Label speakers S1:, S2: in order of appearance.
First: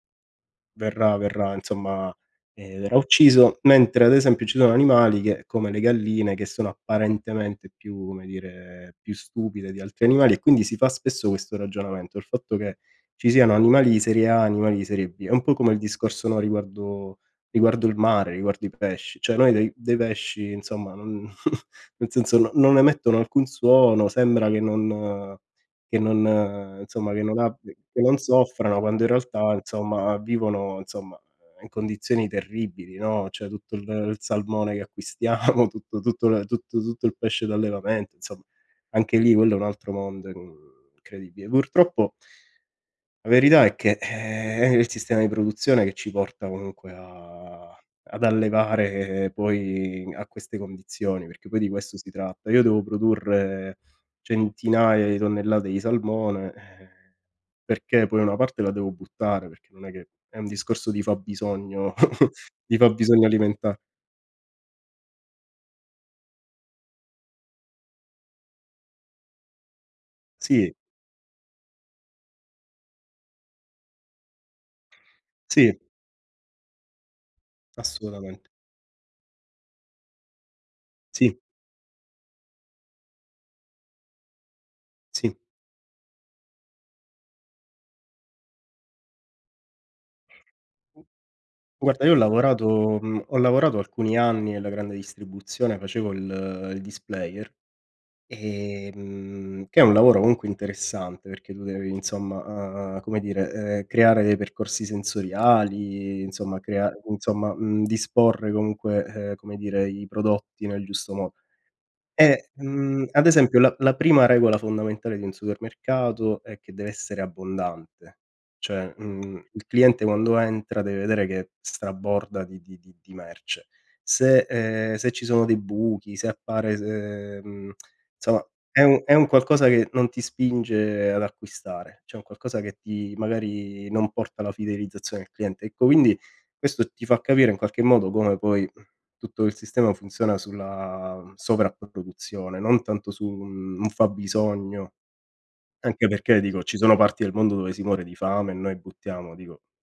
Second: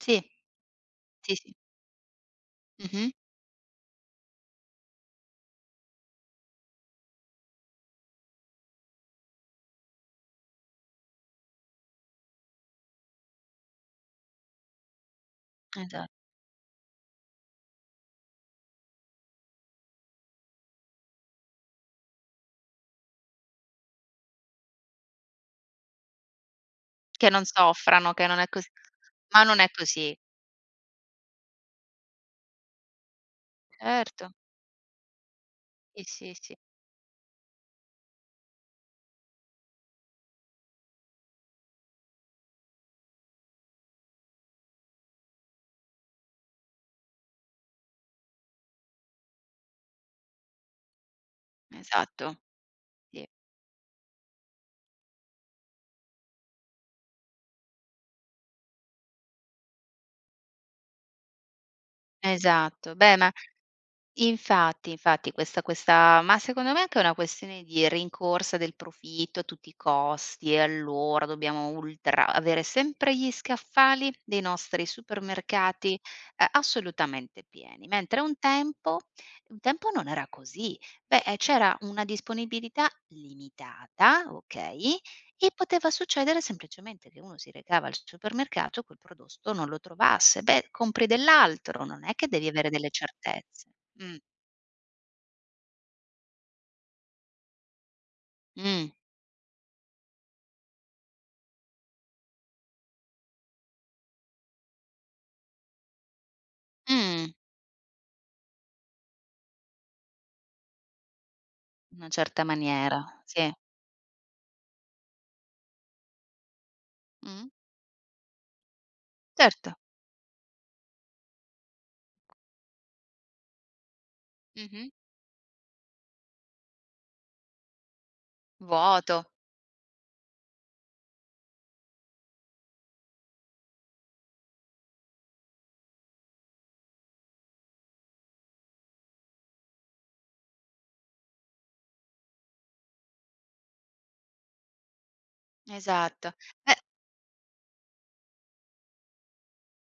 S1: Sì,
S2: Verrà
S1: sì, sì.
S2: verrà insomma, ehm, verrà
S1: Mh-mh.
S2: ucciso, mentre ad esempio ci sono animali che, come le galline, che sono apparentemente più, come dire, più stupide di altri animali e quindi si fa spesso questo ragionamento, il fatto che ci siano animali di serie A, animali di serie B. È un po' come il
S1: Esa
S2: discorso, no, riguardo riguardo il mare, riguardo i pesci. Cioè noi dei dei pesci insomma non nel senso no non emettono alcun suono, sembra che non che non insomma che
S1: Che
S2: non
S1: non
S2: abbi che
S1: soffrano,
S2: non
S1: che non è cos
S2: soffrano quando in
S1: ma
S2: realtà
S1: non è così.
S2: insomma vivono, insomma, in condizioni terribili, no, cioè tutto il il
S1: Certo.
S2: salmone che acquistiamo, tutto
S1: Sì,
S2: tutto
S1: sì,
S2: le
S1: sì.
S2: tutto tutto il pesce d'allevamento insomm Anche lì quello è un altro mondo, uhm, incredibile. Purtroppo la verità è che, ehm, è il sistema di produzione che ci porta comunque a ad allevare poi a queste condizioni, perché poi di questo si
S1: Esatto.
S2: tratta. Io devo
S1: Sì.
S2: produrre centinaia di tonnellate di salmone, ehm, perché poi una parte la devo buttare, perché non è che è un discorso di fabbisogno di
S1: Esatto. Beh
S2: fabbisogno
S1: ma
S2: alimenta
S1: infatti, infatti questa questa ma secondo me è anche una questione di rincorsa del profitto a tutti i costi e
S2: Sì.
S1: allora dobbiamo ultra avere sempre gli scaffali dei nostri
S2: Sì.
S1: supermercati, ehm, assolutamente pieni, mentre un
S2: Assolutament
S1: tempo un tempo non era così. Beh, eh,
S2: Sì.
S1: c'era una disponibilità limitata, okay,
S2: Sì.
S1: e poteva succedere semplicemente che uno si recava al s supermercato e quel prodotto non lo trovasse. Beh, compri dell'altro,
S2: Guarda,
S1: non
S2: io
S1: è
S2: ho
S1: che devi avere delle
S2: lavorato mhmm, ho
S1: certezze
S2: lavorato
S1: mh.
S2: alcuni anni nella grande distribuzione, facevo il il displayer,
S1: Mh.
S2: ehm, che è un lavoro comunque interessante perché tu devi insomma, uhm, come dire, ehm, creare dei percorsi sensoriali, insomma crea
S1: Mh.
S2: insomma, mhmm, disporre comunque, ehm, come dire, i prodotti nel giusto mo
S1: Una certa
S2: e, mhmm,
S1: maniera,
S2: ad
S1: sì.
S2: esempio la la prima regola fondamentale di un supermercato è che deve essere
S1: Mh.
S2: abbondante, cioè, mhmm, il
S1: Certo.
S2: cliente quando entra deve vedere che straborda di di di di merce. Se,
S1: Mh-mh.
S2: ehm, se ci sono dei buchi, se appare se mhmm, insomma è un è un
S1: Vuoto.
S2: qualcosa che non ti spinge ad acquistare, cioè è un qualcosa che ti magari non porta la fidelizzazione al cliente. Ecco, quindi, questo ti fa capire in qualche modo come poi tutto il sistema funziona sulla sovrapproduzione, non tanto su un un fabbisogno Anche
S1: Esatto,
S2: perché dico ci
S1: beh
S2: sono parti del mondo dove si muore di fame e noi buttiamo, dico mh